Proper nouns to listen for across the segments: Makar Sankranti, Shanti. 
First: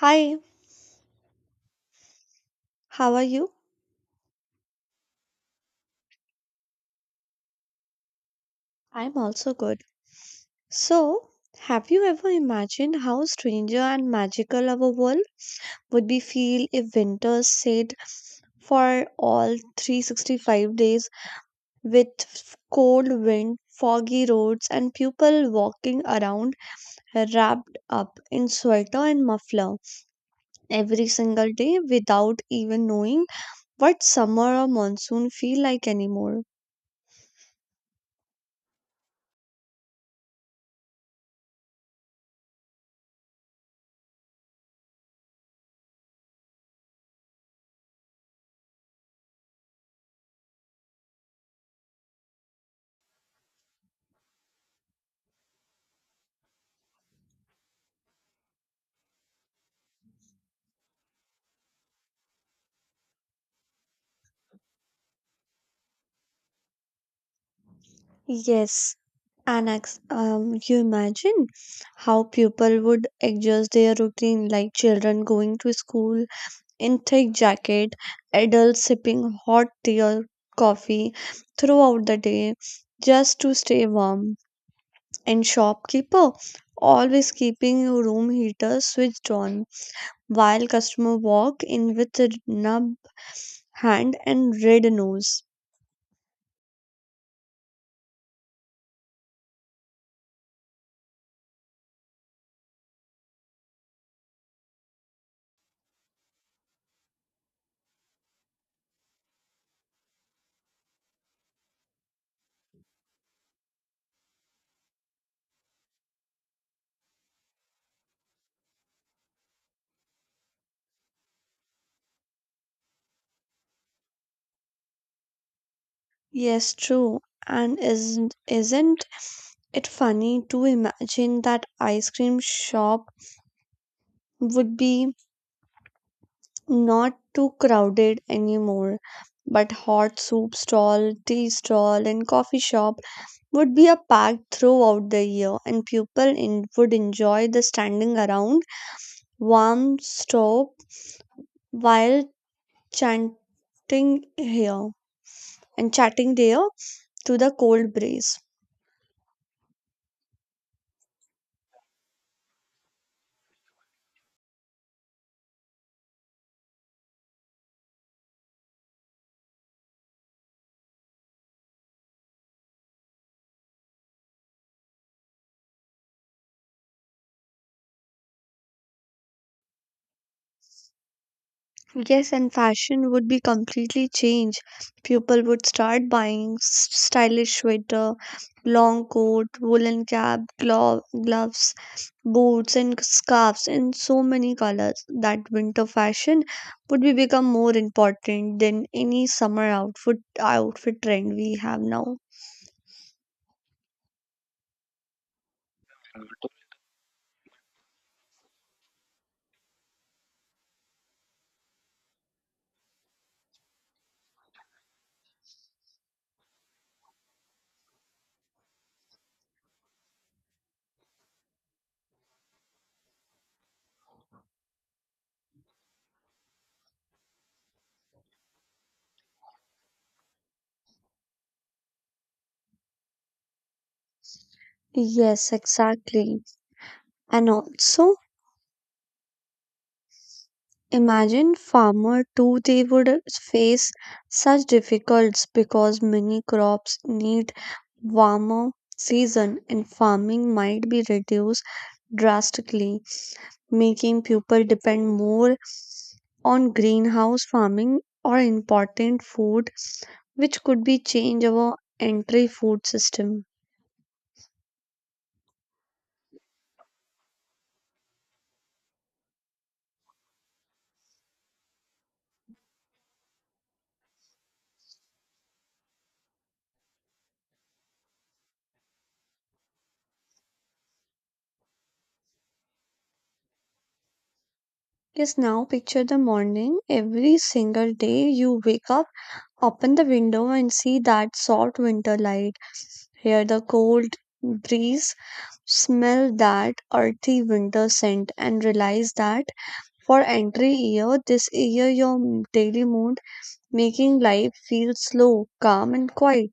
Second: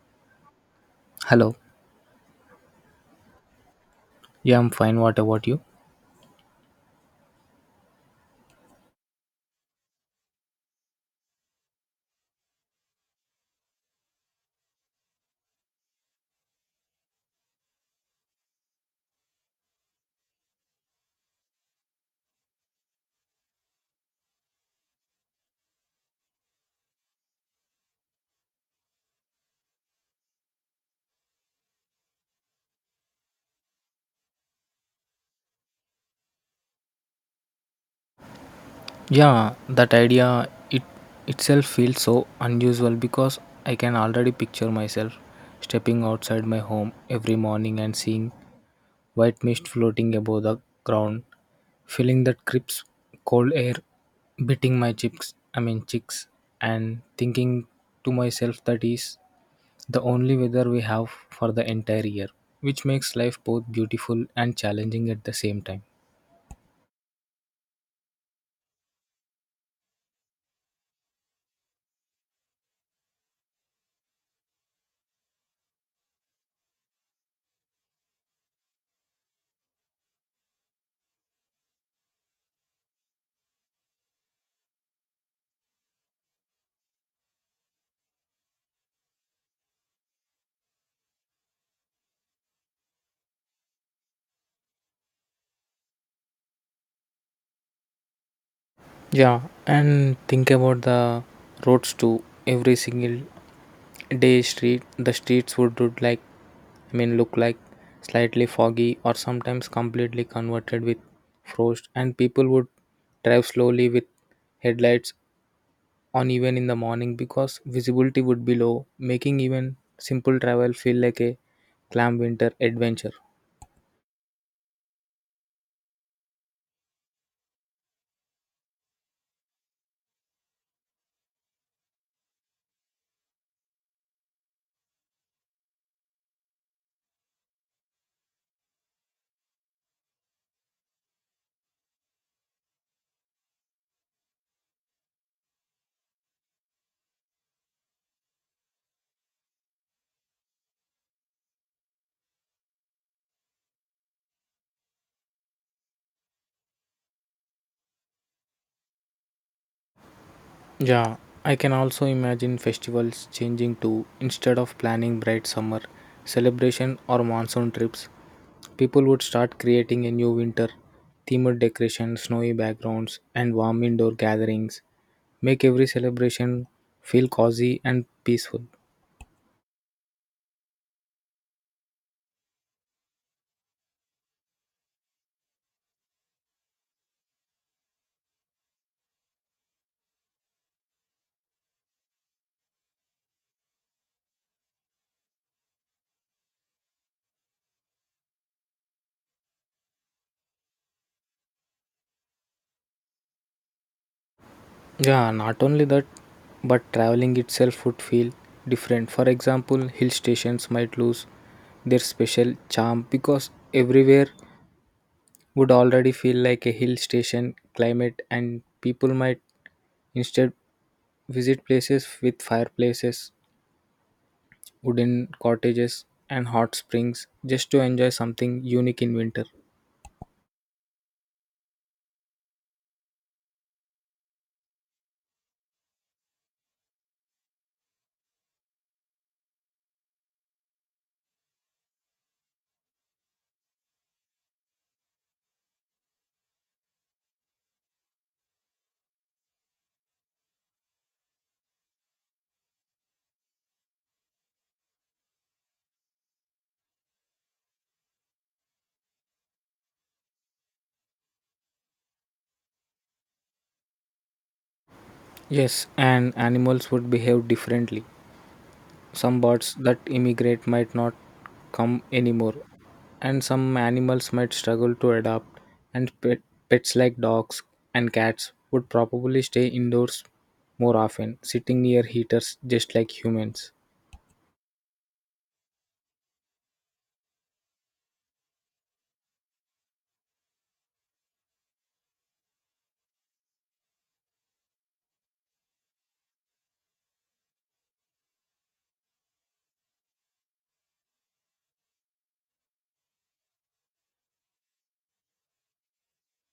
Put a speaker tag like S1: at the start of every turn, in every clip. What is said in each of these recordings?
S1: Hi,
S2: Hello.
S1: how are you?
S2: Yeah, I'm fine. What about you?
S1: I'm also good. So, have you ever imagined how stranger and magical our world would be feel if winter stayed for all 365 days with cold wind, foggy roads, and people walking around wrapped up in sweater and muffler every single day without even knowing what summer or monsoon feel like anymore?
S2: Yeah, that idea it itself feels so unusual because I can already picture myself stepping outside my home every morning and seeing white mist floating above the ground, feeling that crisp cold air beating my cheeks, I mean cheeks, and thinking to myself that is the only weather we have for the entire year, which makes life both beautiful and challenging at the same time.
S1: Yes, Annex, you imagine how people would adjust their routine, like children going to school in thick jacket, adults sipping hot tea or coffee throughout the day just to stay warm, and shopkeeper always keeping room heater switched on while customer walk in with a numb hand and red nose.
S2: Yeah, and think about the roads too. Every single day, street the streets would look like I mean look like slightly foggy or sometimes completely converted with frost, and people would drive slowly with headlights on even in the morning because visibility would be low, making even simple travel feel like a clam winter adventure.
S1: Yes, true. And isn't it's funny to imagine that ice cream shop would be not too crowded anymore, but hot soup stall, tea stall, and coffee shop would be a packed throughout the year, and people would enjoy the standing around warm stove while chanting here and chatting there to the cold breeze.
S2: Yeah, I can also imagine festivals changing to instead of planning bright summer celebration or monsoon trips, people would start creating a new winter themed decoration, snowy backgrounds, and warm indoor gatherings. Make every celebration feel cozy and peaceful.
S1: Yes, and fashion would be completely changed. People would start buying stylish sweater, long coat, woolen cap, gloves, boots, and scarves in so many colors that winter fashion would be become more important than any summer outfit trend we have now.
S2: Yeah, not only that, but traveling itself would feel different. For example, hill stations might lose their special charm because everywhere would already feel like a hill station climate, and people might instead visit places with fireplaces, wooden cottages, and hot springs just to enjoy something unique in winter.
S1: Yes, exactly. And also, imagine farmer too, they would face such difficulties because many crops need warmer season and farming might be reduced drastically, making people depend more on greenhouse farming or important food, which could be change our entry food system.
S2: Yes, and animals would behave differently. Some birds that immigrate might not come anymore, and some animals might struggle to adapt, and pets like dogs and cats would probably stay indoors more often, sitting near heaters just like humans.
S1: Yes, now picture the morning. Every single day you wake up, open the window and see that soft winter light. Hear the cold breeze, smell that earthy winter scent, and realize that for entry year, this year your daily mood making life feel slow, calm, and quiet.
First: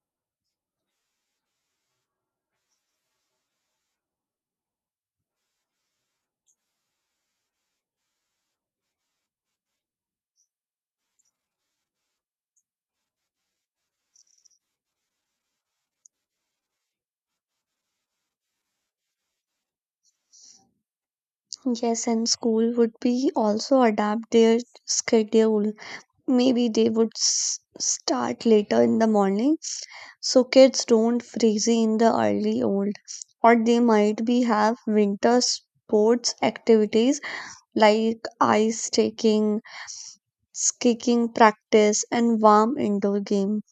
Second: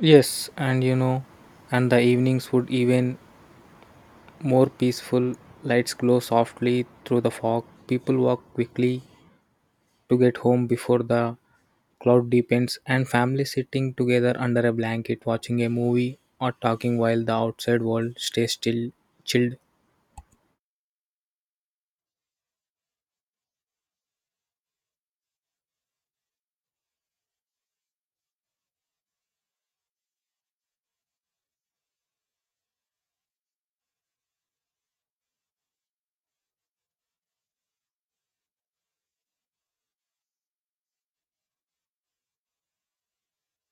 S2: Yes, and the evenings would even more peaceful. Lights glow softly through the fog. People walk quickly to get home before the cloud deepens, and families sitting together under a blanket watching a movie or talking while the outside world stays still, chilled.
S1: Yes, and school would be also adapt their schedule. Maybe they would start later in the morning so kids don't freeze in the early old, or they might be have winter sports activities like ice taking, kicking practice, and warm indoor game.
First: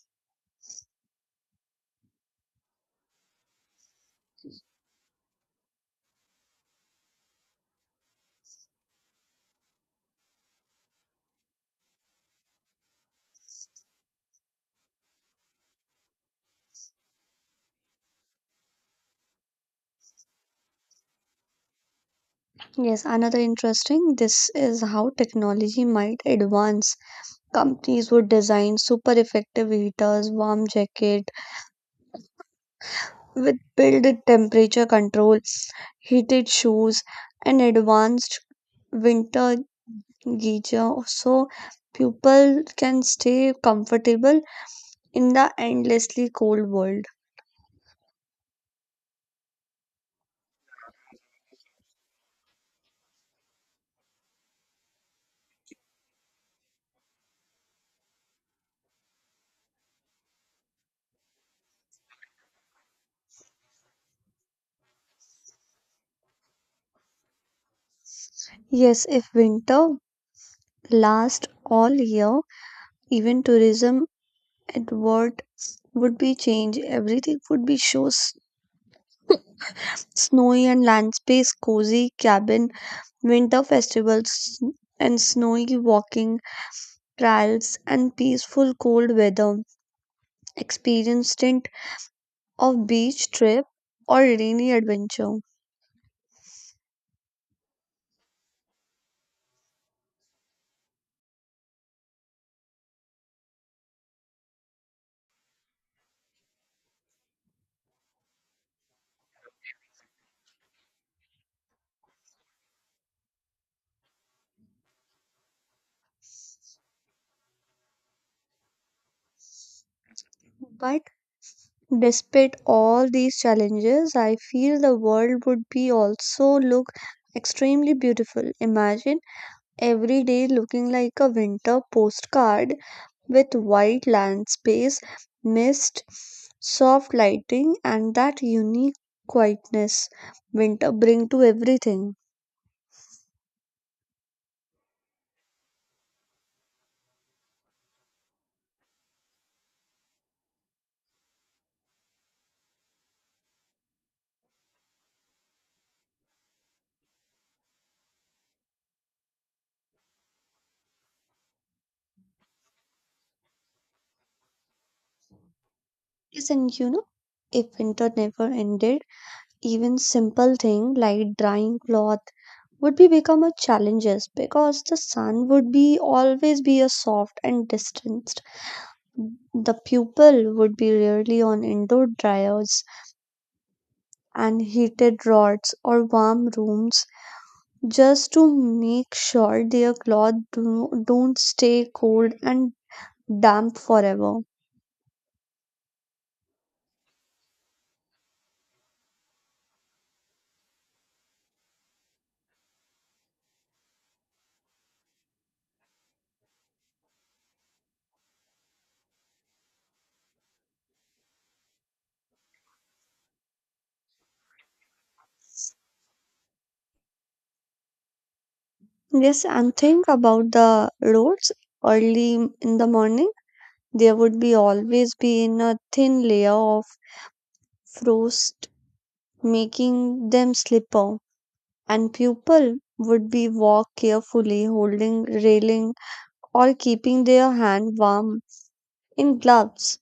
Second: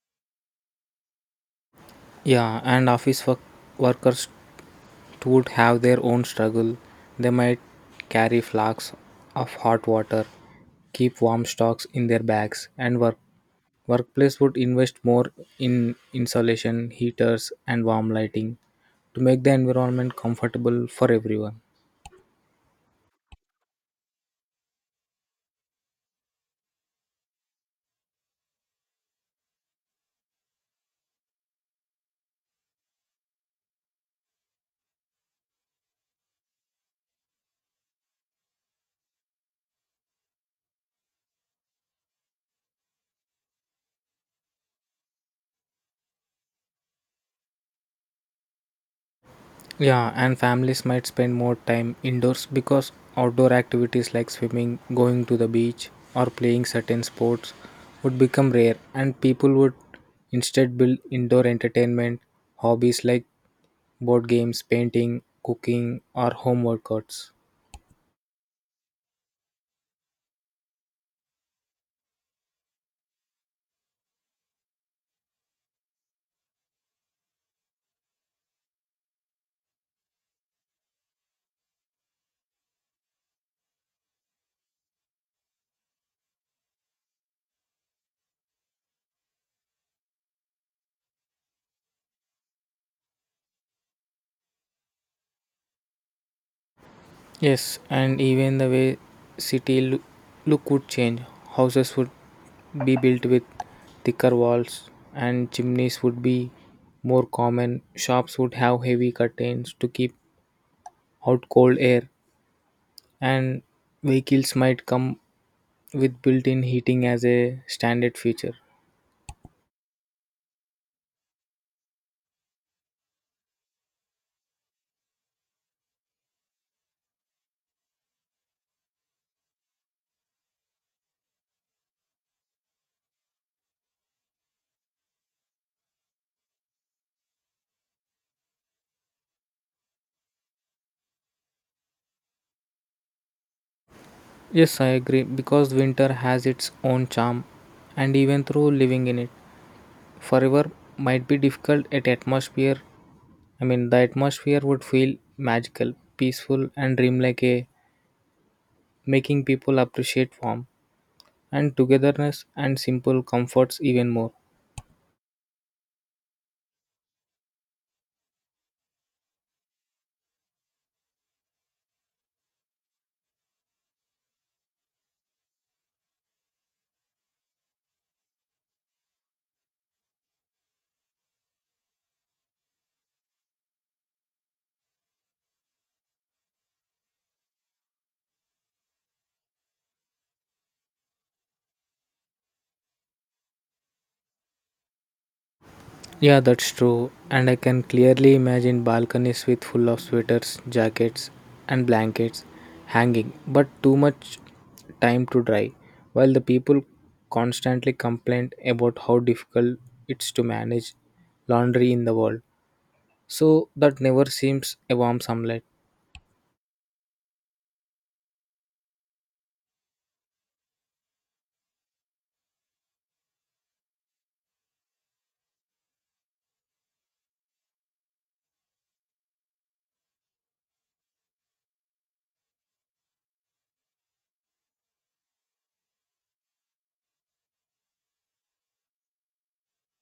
S2: Yeah, and office workers would have their own struggle. They might carry flags of hot water, keep warm stocks in their bags, and Workplace would invest more in insulation, heaters, and warm lighting to make the environment comfortable for everyone.
S1: Yes, another interesting this is how technology might advance. Companies would design super effective heaters, warm jacket with built-in temperature control, heated shoes, and advanced winter geyser so people can stay comfortable in the endlessly cold world.
S2: Yeah, and families might spend more time indoors because outdoor activities like swimming, going to the beach, or playing certain sports would become rare, and people would instead build indoor entertainment hobbies like board games, painting, cooking, or home workouts.
S1: Yes, if winter lasts all year, even tourism Edward would be changed. Everything would be shows snowy and land space, cozy cabin, winter festivals, and snowy walking trails and peaceful cold weather. Experience stint of beach trip or rainy adventure.
S2: Yes, and even the way city look would change. Houses would be built with thicker walls and chimneys would be more common. Shops would have heavy curtains to keep out cold air and vehicles might come with built-in heating as a standard feature.
S1: But despite all these challenges, I feel the world would be also look extremely beautiful. Imagine every day looking like a winter postcard with wide landspace, mist, soft lighting, and that unique quietness winter bring to everything.
S2: Yes, I agree because winter has its own charm and even through living in it forever might be difficult at atmosphere I mean, the atmosphere would feel magical, peaceful, and dreamlike, making people appreciate warmth and togetherness and simple comforts even more.
S1: Yes, and if winter never ended, even simple thing like drying cloth would be become a challenges because the sun would be always be a soft and distanced. The pupil would be rarely on indoor dryers and heated rods or warm rooms just to make sure their clothes don't stay cold and damp forever.
S2: Yeah, that's true. And I can clearly imagine balconies with full of sweaters, jackets, and blankets hanging, but too much time to dry, while the people constantly complain about how difficult it's to manage laundry in the world. So that never seems a warm sunlight.
S1: Yes, and think about the roads early in the morning. There would be always be in a thin layer of frost, making them slipper. And people would be walk carefully, holding railing or keeping their hand warm in gloves,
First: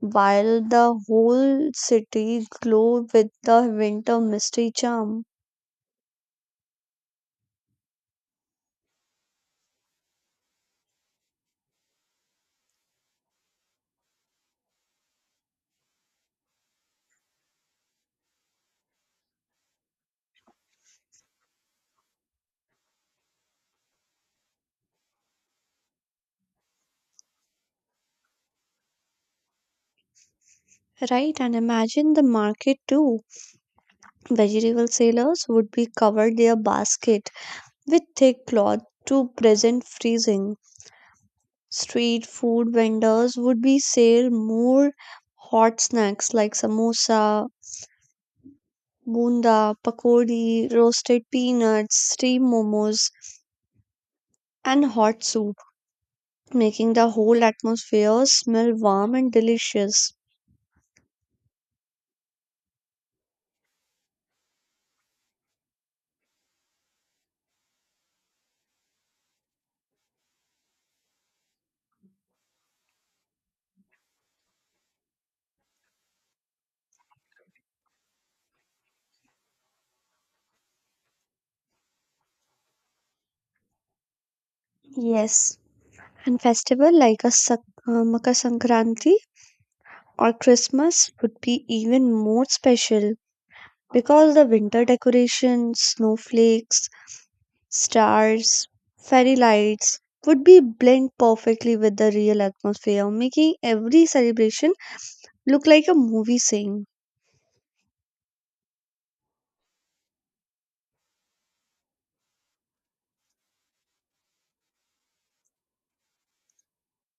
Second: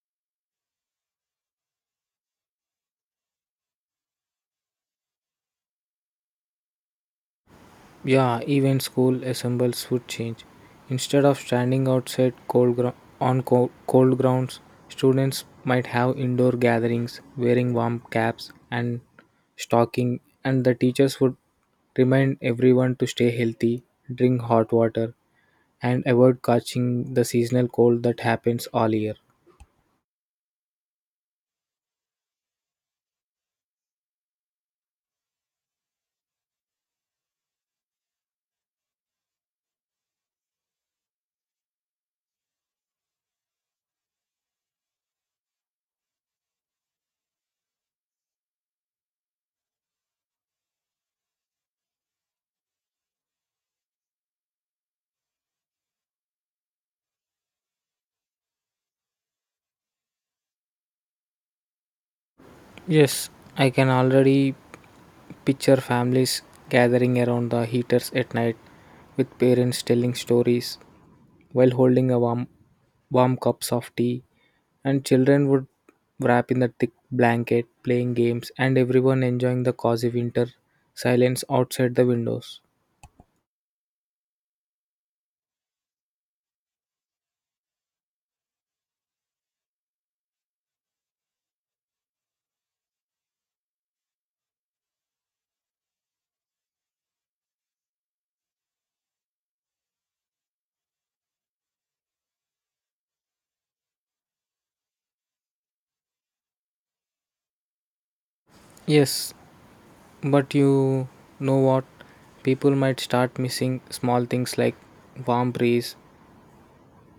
S1: while the whole city glow with the winter mystery charm.
S2: Yeah, even school assembles would change. Instead of standing outside on cold grounds, students might have indoor gatherings wearing warm caps and stocking and the teachers would remind everyone to stay healthy, drink hot water and avoid catching the seasonal cold that happens all year.
S1: Right, and imagine the market too. Vegetable sellers would be covered their basket with thick cloth to prevent freezing. Street food vendors would be sell more hot snacks like samosa, bunda, pakodi, roasted peanuts, steamed momos, and hot soup, making the whole atmosphere smell warm and delicious.
S2: Yes, I can already picture families gathering around the heaters at night with parents telling stories while holding a warm cups of tea, and children would wrap in the thick blanket, playing games, and everyone enjoying the cozy winter silence outside the windows.
S1: Yes, and festival like a Makar Sankranti or Christmas would be even more special because the winter decorations, snowflakes, stars, fairy lights would be blend perfectly with the real atmosphere, making every celebration look like a movie scene.
S2: Yes, but you know what? People might start missing small things like warm breeze,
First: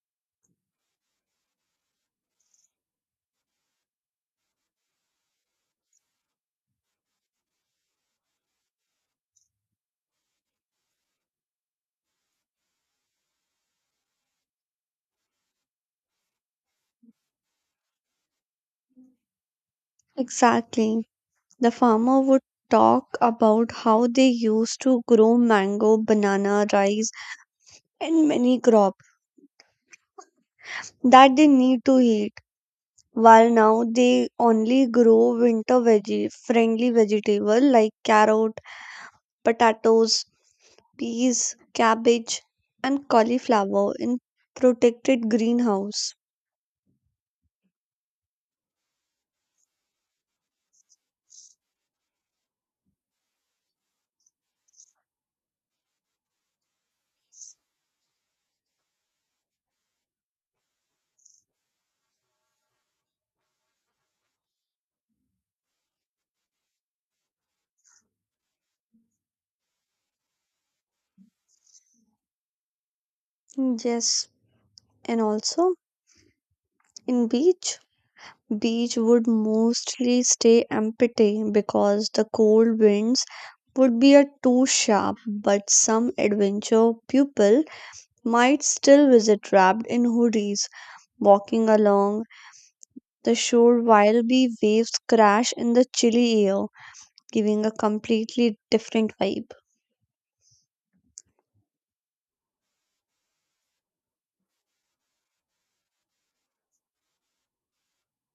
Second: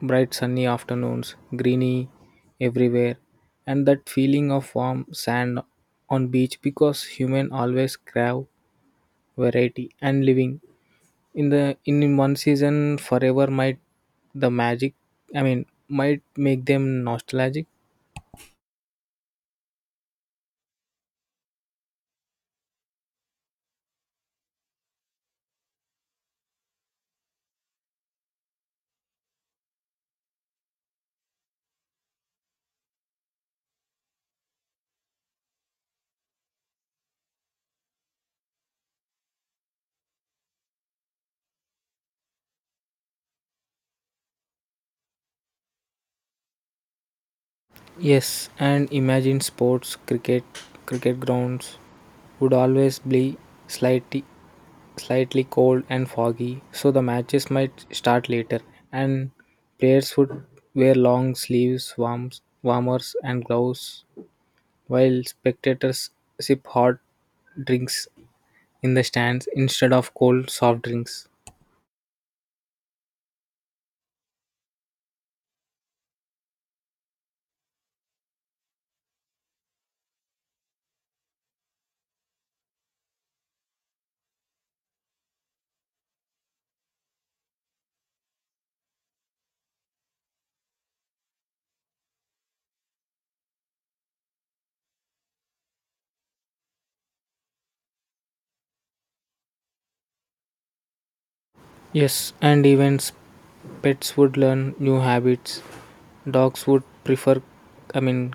S2: bright sunny afternoons, greeny everywhere, and that feeling of warm sand on beach because human always crave variety and living in one season forever might the magic I mean might make them nostalgic.
S1: Exactly. The farmer would talk about how they used to grow mango, banana, rice, and many crop that they need to eat, while now they only grow winter veggie friendly vegetable like carrot, potatoes, peas, cabbage and cauliflower in protected greenhouse.
S2: Yes, and imagine sports cricket grounds would always be slightly slightly cold and foggy so the matches might start later and players would wear long sleeves warmers and gloves while spectators sip hot drinks in the stands instead of cold soft drinks.
S1: Yes, and also in beach would mostly stay empty because the cold winds would be a too sharp, but some adventure people might still visit wrapped in hoodies walking along the shore while the waves crash in the chilly air, giving a completely different vibe.
S2: Yes, and events pets would learn new habits. Dogs would prefer I mean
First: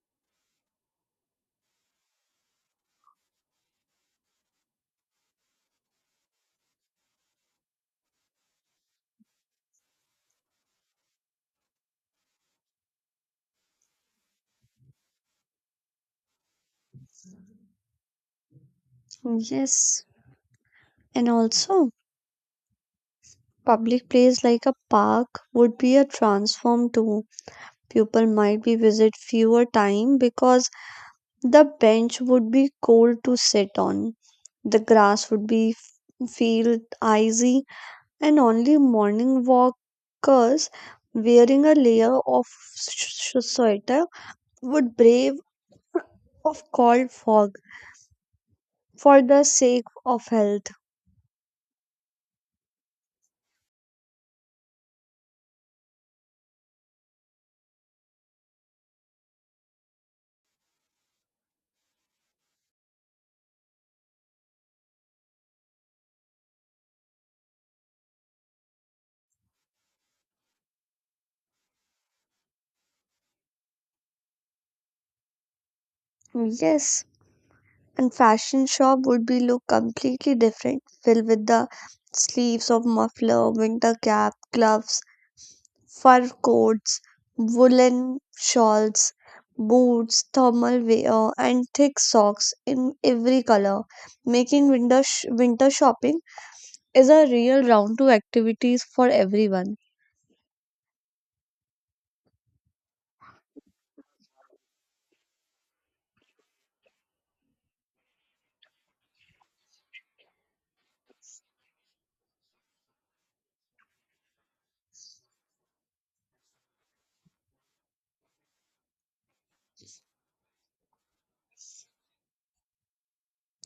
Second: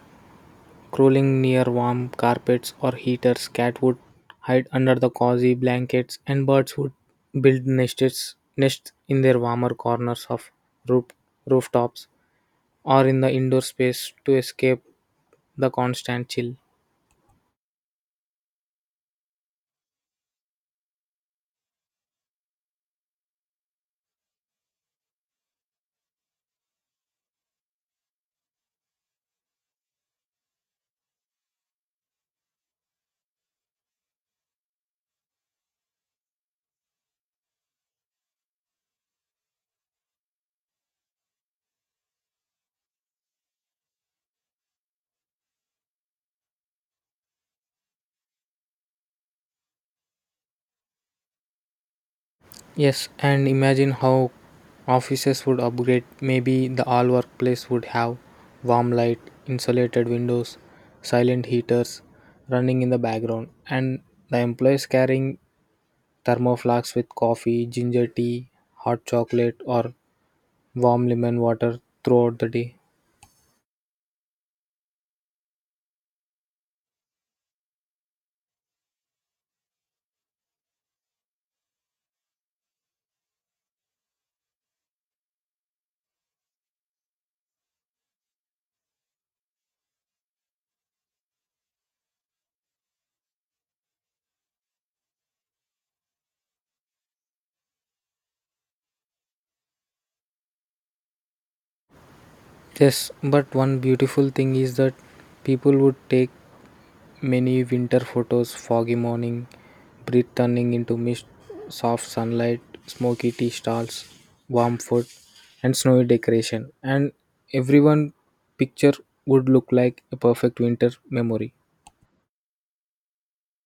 S2: crawling near warm carpets or heaters. Cat would hide under the cozy blankets and birds would build nests in their warmer corners of roof rooftops or in the indoor space to escape the constant chill.
S1: Yes, and also public place like a park would be a transform too. People might be visit fewer time because the bench would be cold to sit on. The grass would be feel icy and only morning walkers wearing a layer of sweater would brave of cold fog for the sake of health.
S2: Yes, and imagine how offices would upgrade. Maybe the all workplace would have warm light, insulated windows, silent heaters running in the background, and the employees carrying thermoflasks with coffee, ginger tea, hot chocolate, or warm lemon water throughout the day.
S1: Yes, and fashion shop would be look completely different, filled with the sleeves of muffler, winter cap, gloves, fur coats, woolen shawls, boots, thermal wear, and thick socks in every color, making winter shopping is a real round to activities for everyone.
S2: Yes, but one beautiful thing is that people would take many winter photos, foggy morning, breath turning into mist, soft sunlight, smoky tea stalls, warm food, and snowy decoration. And everyone picture would look like a perfect winter memory.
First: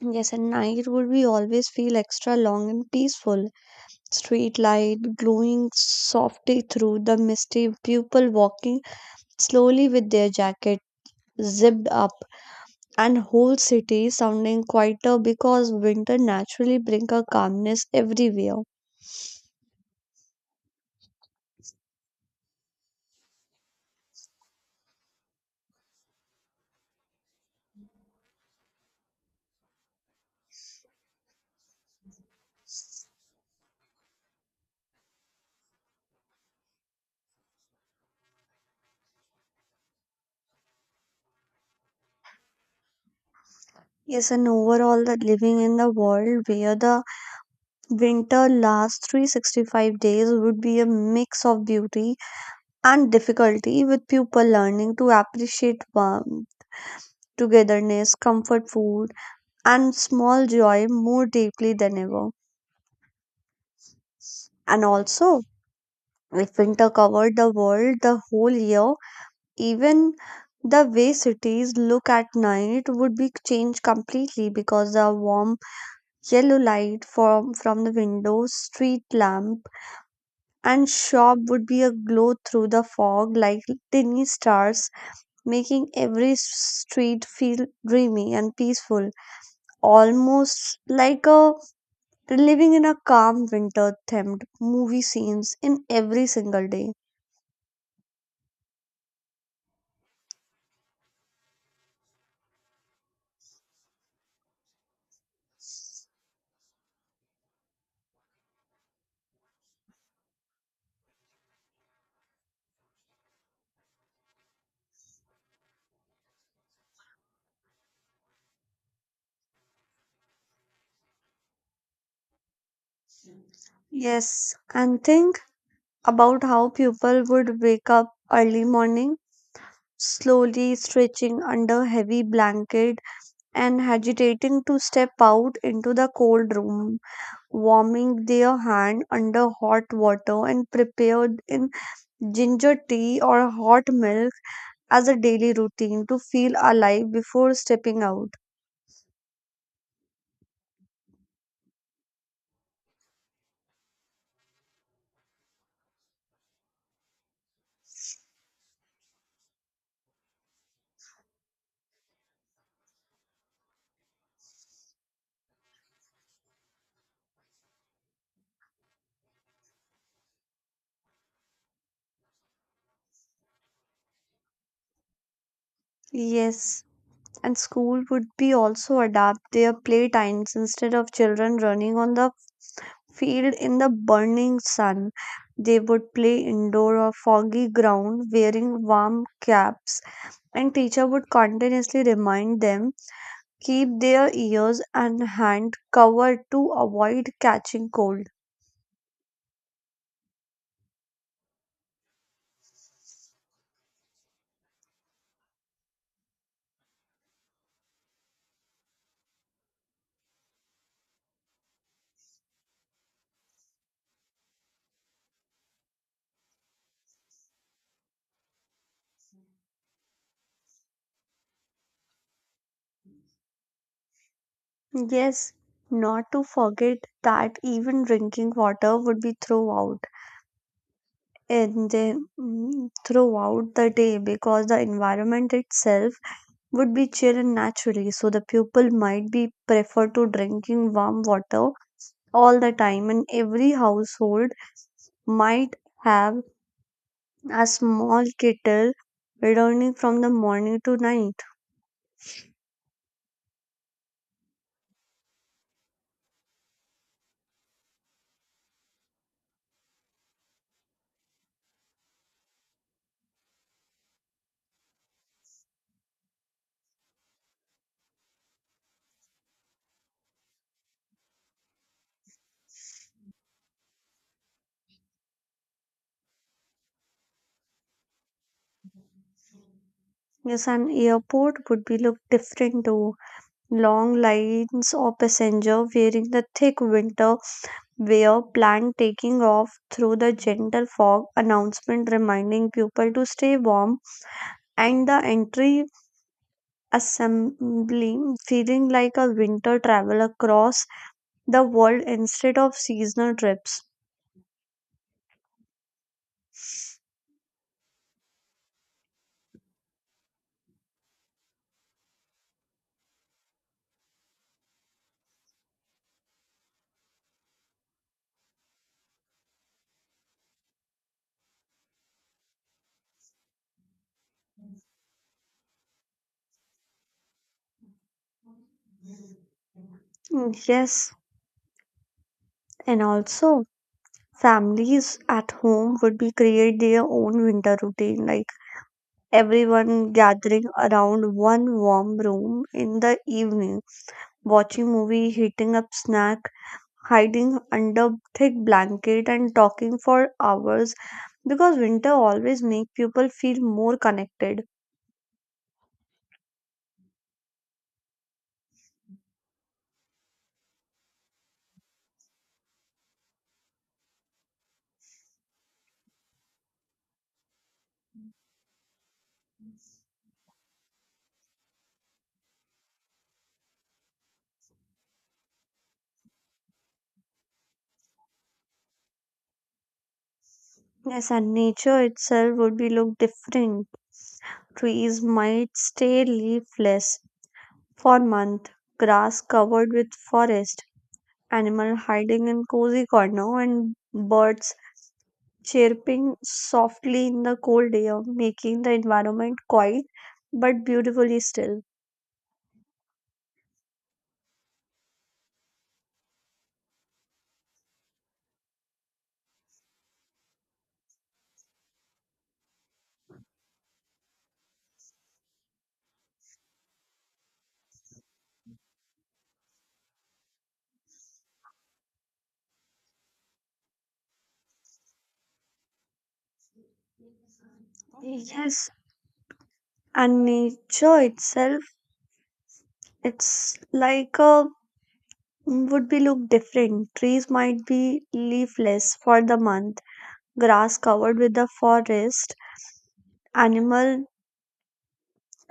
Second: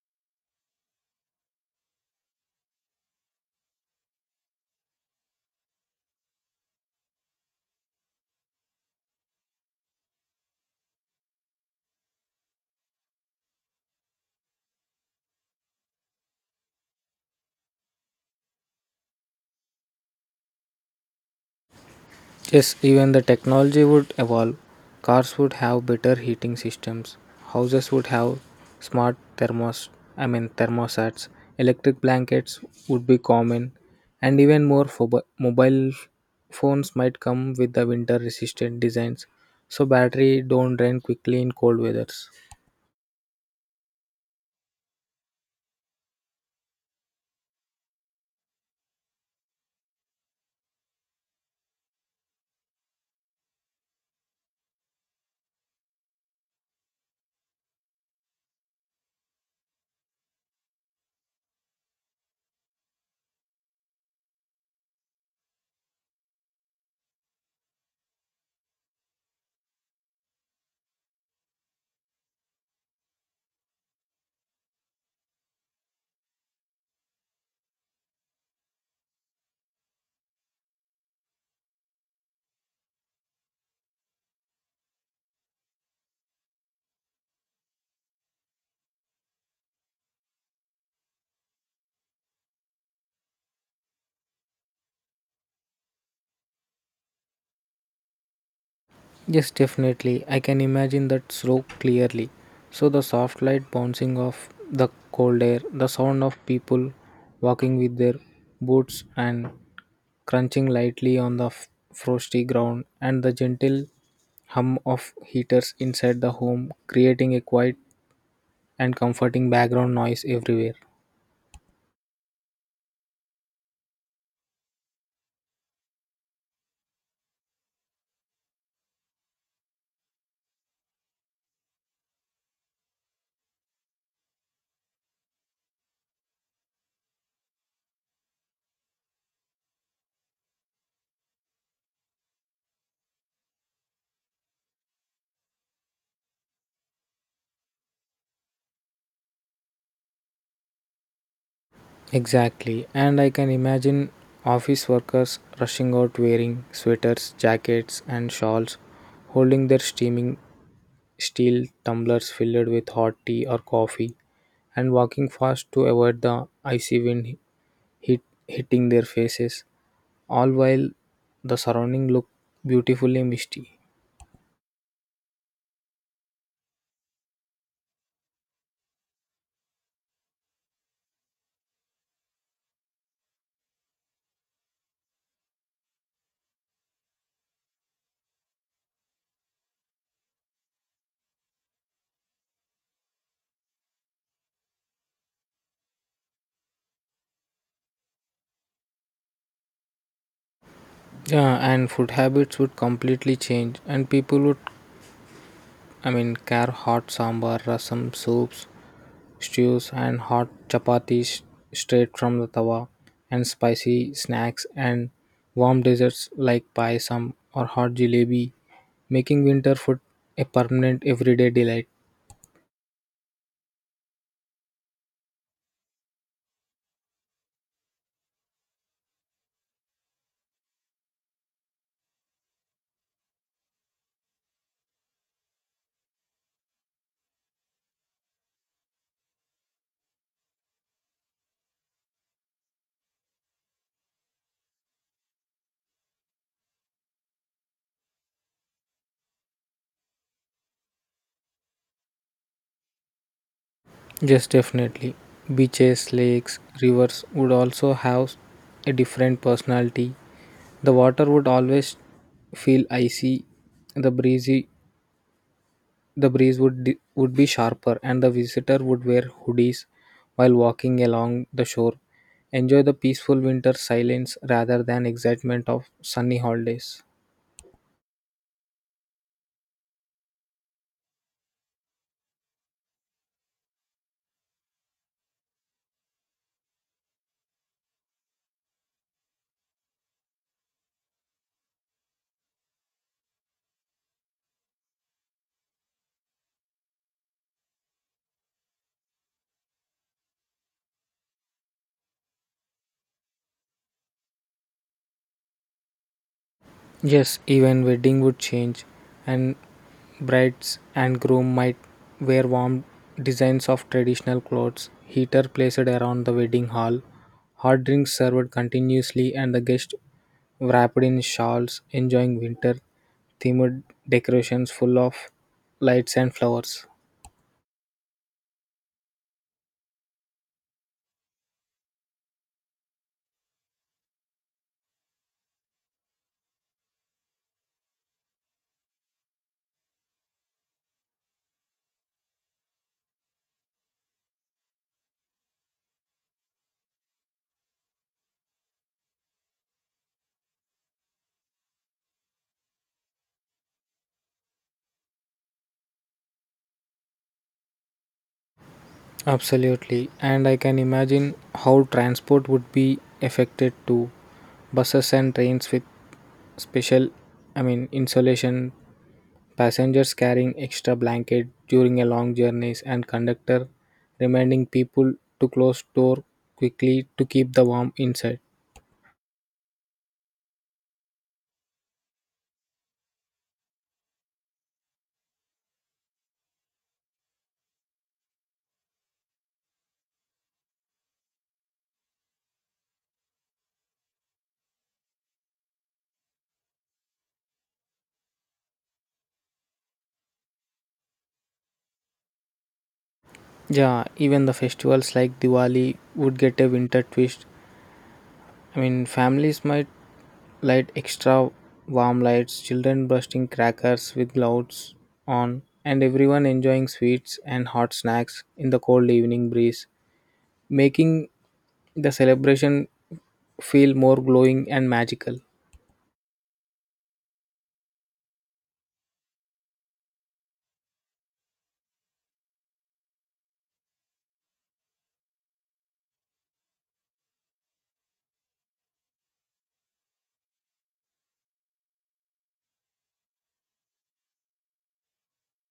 S1: Yes, and night would be always feel extra long and peaceful, street light glowing softly through the misty people walking slowly with their jacket zipped up, and whole city sounding quieter because winter naturally bring a calmness everywhere.
S2: Yes, even the technology would evolve. Cars would have better heating systems. Houses would have smart thermos I mean thermostats. Electric blankets would be common and even more mobile phones might come with the winter resistant designs so battery don't drain quickly in cold weathers.
S1: Yes, and overall that living in the world where the winter lasts 365 days would be a mix of beauty and difficulty, with people learning to appreciate warmth, togetherness, comfort food, and small joy more deeply than ever. And also, if winter covered the world the whole year, even the way cities look at night would be changed completely because the warm yellow light from the window, street lamp, and shop would be aglow through the fog like tiny stars, making every street feel dreamy and peaceful, almost like a living in a calm winter themed movie scenes in every single day.
S2: Yes, definitely. I can imagine that slope clearly. So the soft light bouncing off the cold air, the sound of people walking with their boots and crunching lightly on the frosty ground, and the gentle hum of heaters inside the home, creating a quiet and comforting background noise everywhere.
S1: Yes, and think about how people would wake up early morning, slowly stretching under heavy blanket and agitating to step out into the cold room, warming their hand under hot water and prepared in ginger tea or hot milk as a daily routine to feel alive before stepping out.
S2: Exactly, and I can imagine office workers rushing out wearing sweaters, jackets, and shawls, holding their steaming steel tumblers filled with hot tea or coffee, and walking fast to avoid the icy wind hit, hitting their faces, all while the surrounding looked beautifully misty.
S1: Yes, and school would be also adapt their playtimes instead of children running on the field in the burning sun. They would play indoor or foggy ground wearing warm caps, and teacher would continuously remind them keep their ears and hand covered to avoid catching cold.
S2: Yeah, and food habits would completely change, and people would, I mean, care hot sambar, rasam, soups, stews and hot chapatis straight from the tawa, and spicy snacks and warm desserts like payasam or hot jalebi, making winter food a permanent everyday delight.
S1: Yes, not to forget that even drinking water would be thrown out and then throughout the day because the environment itself would be chill and naturally. So the pupil might be prefer to drinking warm water all the time, and every household might have a small kettle returning from the morning to night.
S2: Yes, definitely. Beaches, lakes, rivers would also have a different personality. The water would always feel icy, the breezy The breeze would would be sharper, and the visitor would wear hoodies while walking along the shore. Enjoy the peaceful winter silence rather than excitement of sunny holidays.
S1: Yes, an airport would be look different too. Long lines of passenger wearing the thick winter wear, plan taking off through the gentle fog, announcement reminding people to stay warm, and the entry assembly feeling like a winter travel across the world instead of seasonal trips.
S2: Yes, even wedding would change, and brides and groom might wear warm designs of traditional clothes, heater placed around the wedding hall, hot drinks served continuously, and the guests wrapped in shawls, enjoying winter themed decorations full of lights and flowers.
S1: Mm, yes, and also families at home would be create their own winter routine, like everyone gathering around one warm room in the evening, watching movie, heating up snack, hiding under thick blanket and talking for hours because winter always make people feel more connected.
S2: Absolutely. And I can imagine how transport would be affected too. Buses and trains with special, I mean, insulation, passengers carrying extra blanket during a long journeys, and conductor reminding people to close door quickly to keep the warm inside.
S1: Yes, and nature itself would be look different. Trees might stay leafless for months, grass covered with forest, animal hiding in cozy corner, and birds chirping softly in the cold air, making the environment quiet but beautifully still.
S2: Yeah, even the festivals like Diwali would get a winter twist. I mean, families might light extra warm lights, children bursting crackers with loads on, and everyone enjoying sweets and hot snacks in the cold evening breeze, making the celebration feel more glowing and magical.
S1: Yes, and nature itself, it's like a would be look different. Trees might be leafless for the month, grass covered with the forest, animal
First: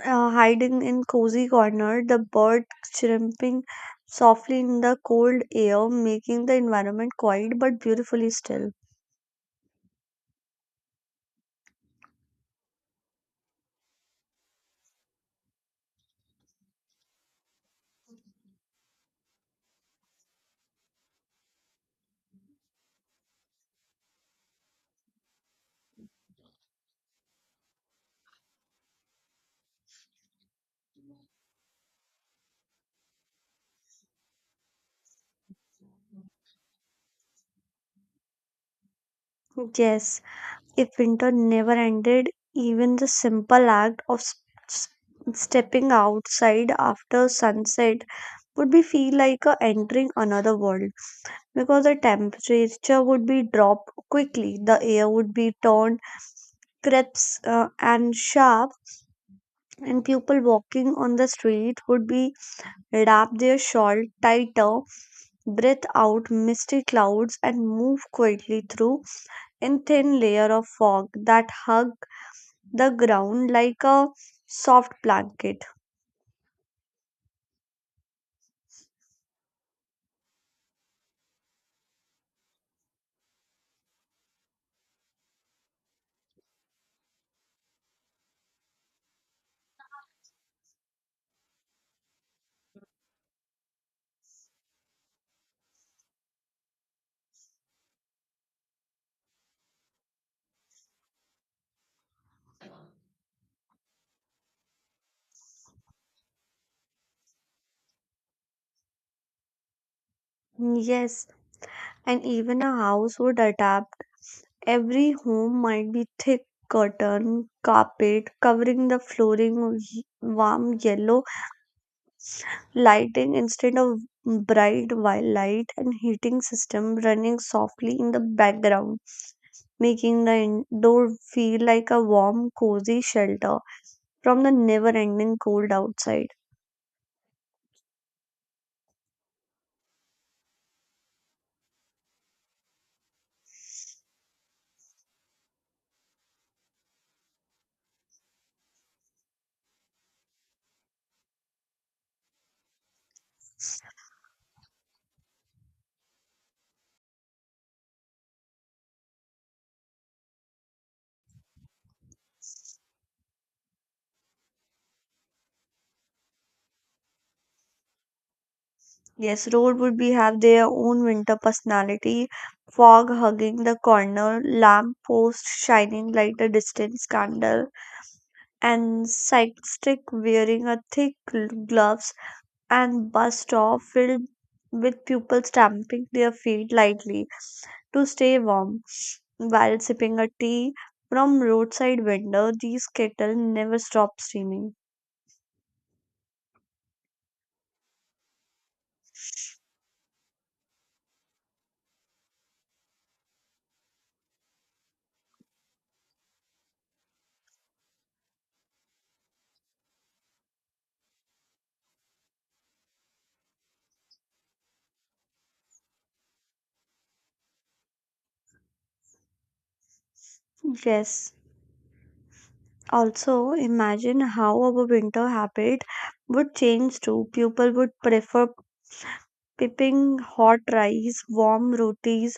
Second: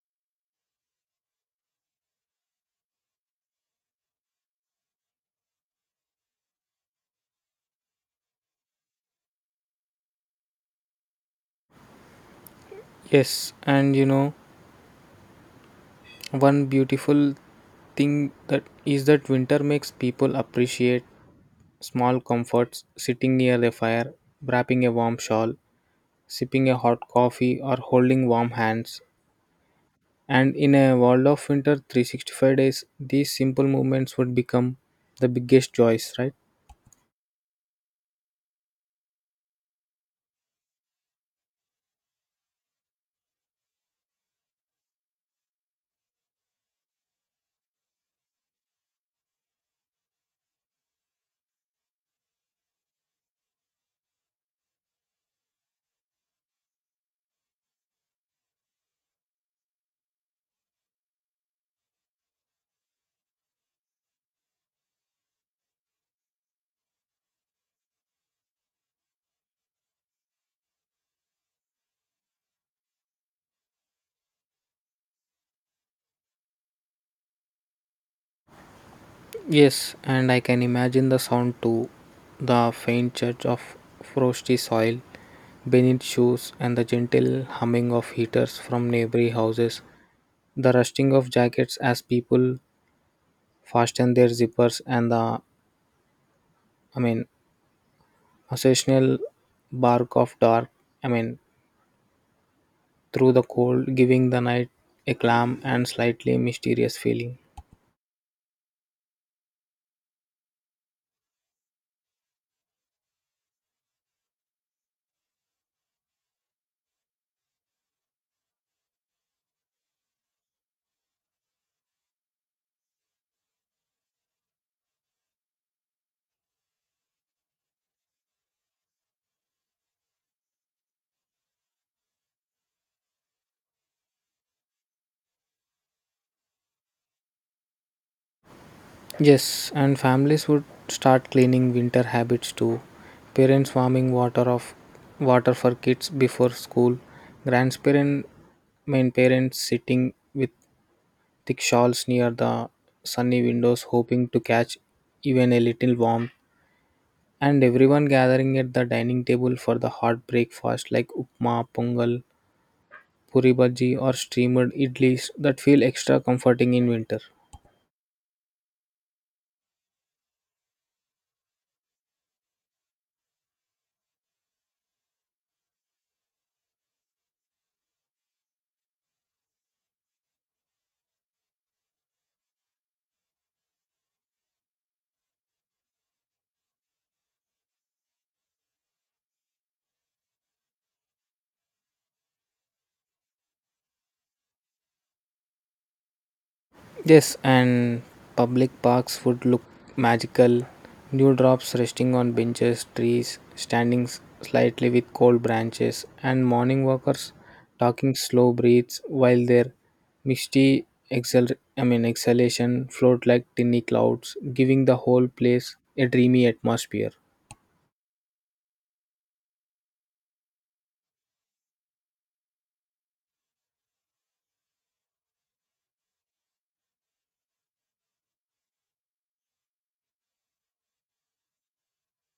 S1: hiding in cozy corner, the bird chirping softly in the cold air, making the environment quiet but beautifully still.
S2: Yes, and one beautiful thing that is that winter makes people appreciate small comforts, sitting near the fire, wrapping a warm shawl, sipping a hot coffee or holding warm hands. And in a world of winter 365 days, these simple movements would become the biggest joys, right?
S1: Yes, if winter never ended, even the simple act of s- stepping outside after sunset would be feel like a entering another world because the temperature would be dropped quickly, the air would be turned crisp and sharp, and people walking on the street would be wrap their shawl tighter, breathe out misty clouds, and move quietly through in thin layer of fog that hug the ground like a soft blanket.
S2: Yes, and I can imagine the sound too. The faint church of frosty soil beneath shoes and the gentle humming of heaters from neighboring houses. The rusting of jackets as people fasten their zippers and the I mean occasional bark of dark I mean through the cold giving the night a calm and slightly mysterious feeling.
S1: Yes, and even a house would adapt. Every home might be thick curtain, carpet covering the flooring, warm yellow lighting instead of bright white light, and heating system running softly in the background, making the indoor feel like a warm cozy shelter from the never ending cold outside.
S2: Yes, and families would start cleaning winter habits too. Parents warming water for kids before school. Grandparents, main parents sitting with thick shawls near the sunny windows, hoping to catch even a little warmth. And everyone gathering at the dining table for the hot breakfast like upma, pongal, puri bhaji, or steamed idlis that feel extra comforting in winter.
S1: Yes, road would be have their own winter personality, fog hugging the corner, lamp post shining like a distant candle and cyclist wearing a thick gloves, and bus stop filled with people stamping their feet lightly to stay warm while sipping a tea from roadside window, these kettle never stop steaming.
S2: Yes, and public parks would look magical. New drops resting on benches, trees, standing slightly with cold branches, and morning walkers talking slow breaths while their misty I mean exhalation float like tiny clouds, giving the whole place a dreamy atmosphere.
S1: Yes, also imagine how our winter habit would change too. People would prefer pipping hot rice, warm rotis,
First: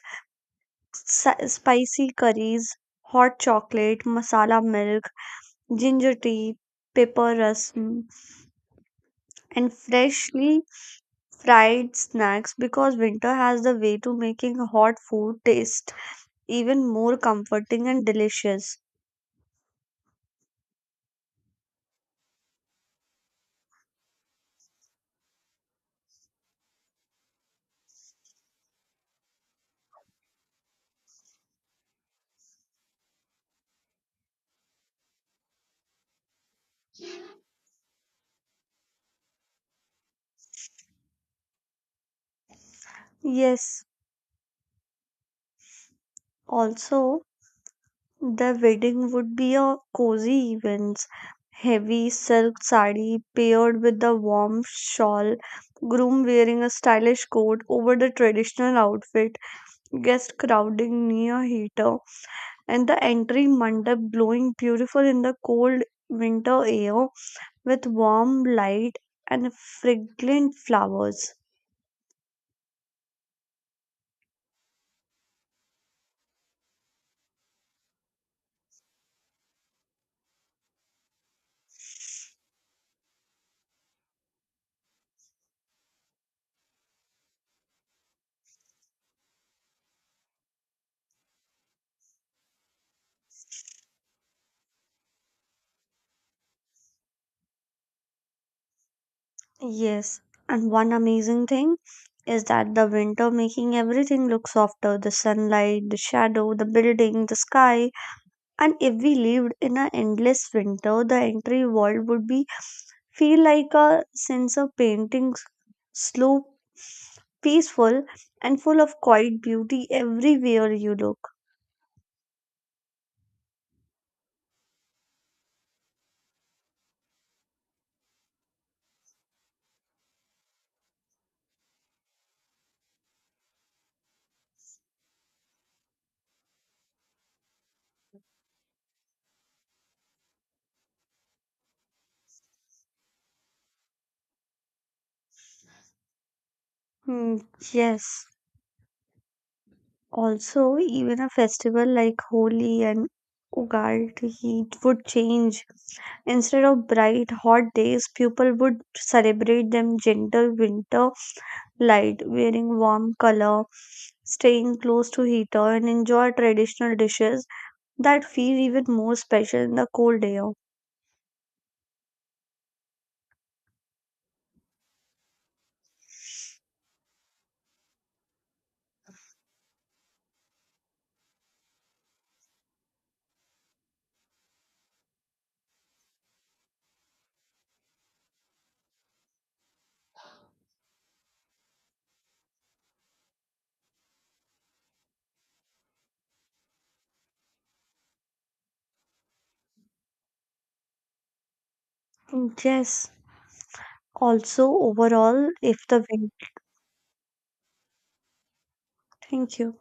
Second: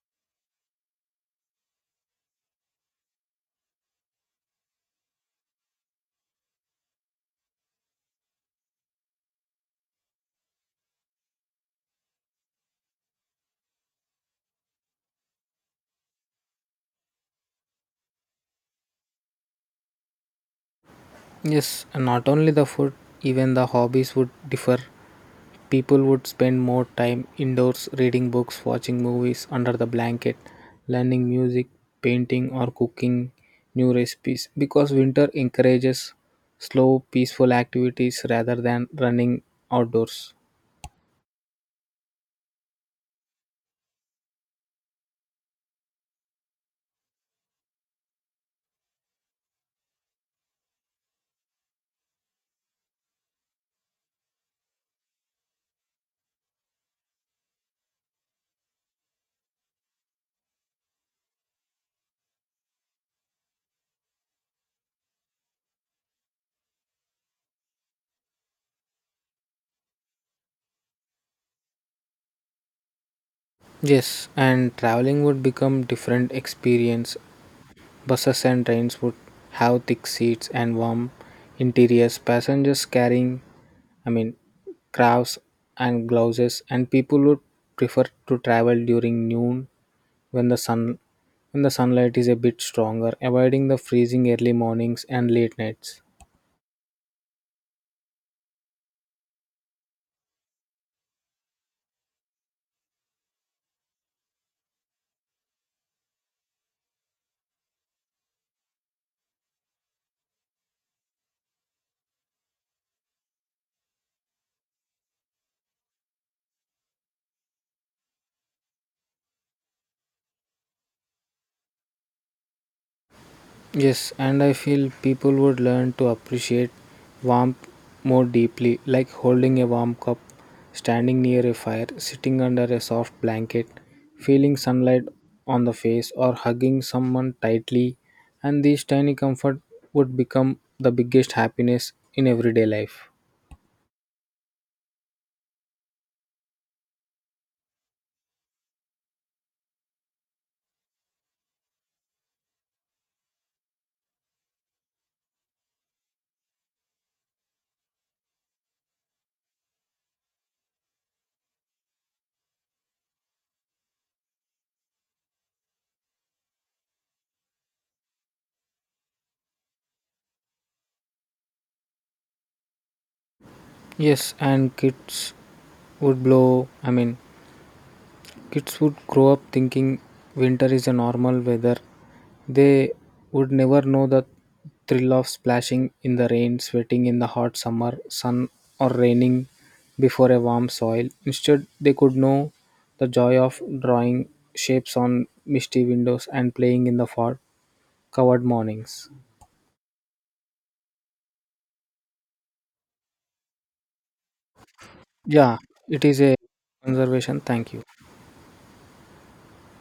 S1: spicy curries, hot chocolate, masala milk, ginger tea, pepper rasam, and freshly fried snacks because winter has the way to making hot food taste even more comforting and delicious.
S2: Yes, and not only the food, even the hobbies would differ. People would spend more time indoors reading books, watching movies under the blanket, learning music, painting, or cooking new recipes because winter encourages slow, peaceful activities rather than running outdoors.
S1: Yes, also the wedding would be a cozy event. Heavy silk sari paired with the warm shawl, groom wearing a stylish coat over the traditional outfit, guest crowding near heater, and the entry mandap blowing beautiful in the cold winter air with warm light and fragrant flowers.
S2: Yes, and traveling would become different experience. Buses and trains would have thick seats and warm interiors, passengers carrying, I mean, crafts and gloves, and people would prefer to travel during noon when the sunlight is a bit stronger, avoiding the freezing early mornings and late nights.
S1: Yes, and one amazing thing is that the winter making everything look softer, the sunlight, the shadow, the building, the sky. And if we lived in an endless winter, the entire world would be feel like a sense of painting, slow, peaceful, and full of quiet beauty everywhere you look.
S2: Yes, and I feel people would learn to appreciate warmth more deeply, like holding a warm cup, standing near a fire, sitting under a soft blanket, feeling sunlight on the face, or hugging someone tightly. And these tiny comfort would become the biggest happiness in everyday life.
S1: Hmm, yes. Also, even a festival like Holi and Ugaldi would change. Instead of bright, hot days, people would celebrate them gentle winter light, wearing warm color, staying close to heater, and enjoy traditional dishes that feel even more special in the cold air.
S2: Yes, and kids would I mean, kids would grow up thinking winter is a normal weather. They would never know the thrill of splashing in the rain, sweating in the hot summer sun, or raining before a warm soil. Instead, they could know the joy of drawing shapes on misty windows and playing in the fog covered mornings.
S1: Yes. Also, overall,
S2: Yeah,
S1: if
S2: it
S1: the
S2: is
S1: wind.
S2: a conservation. Thank you.
S1: Thank you.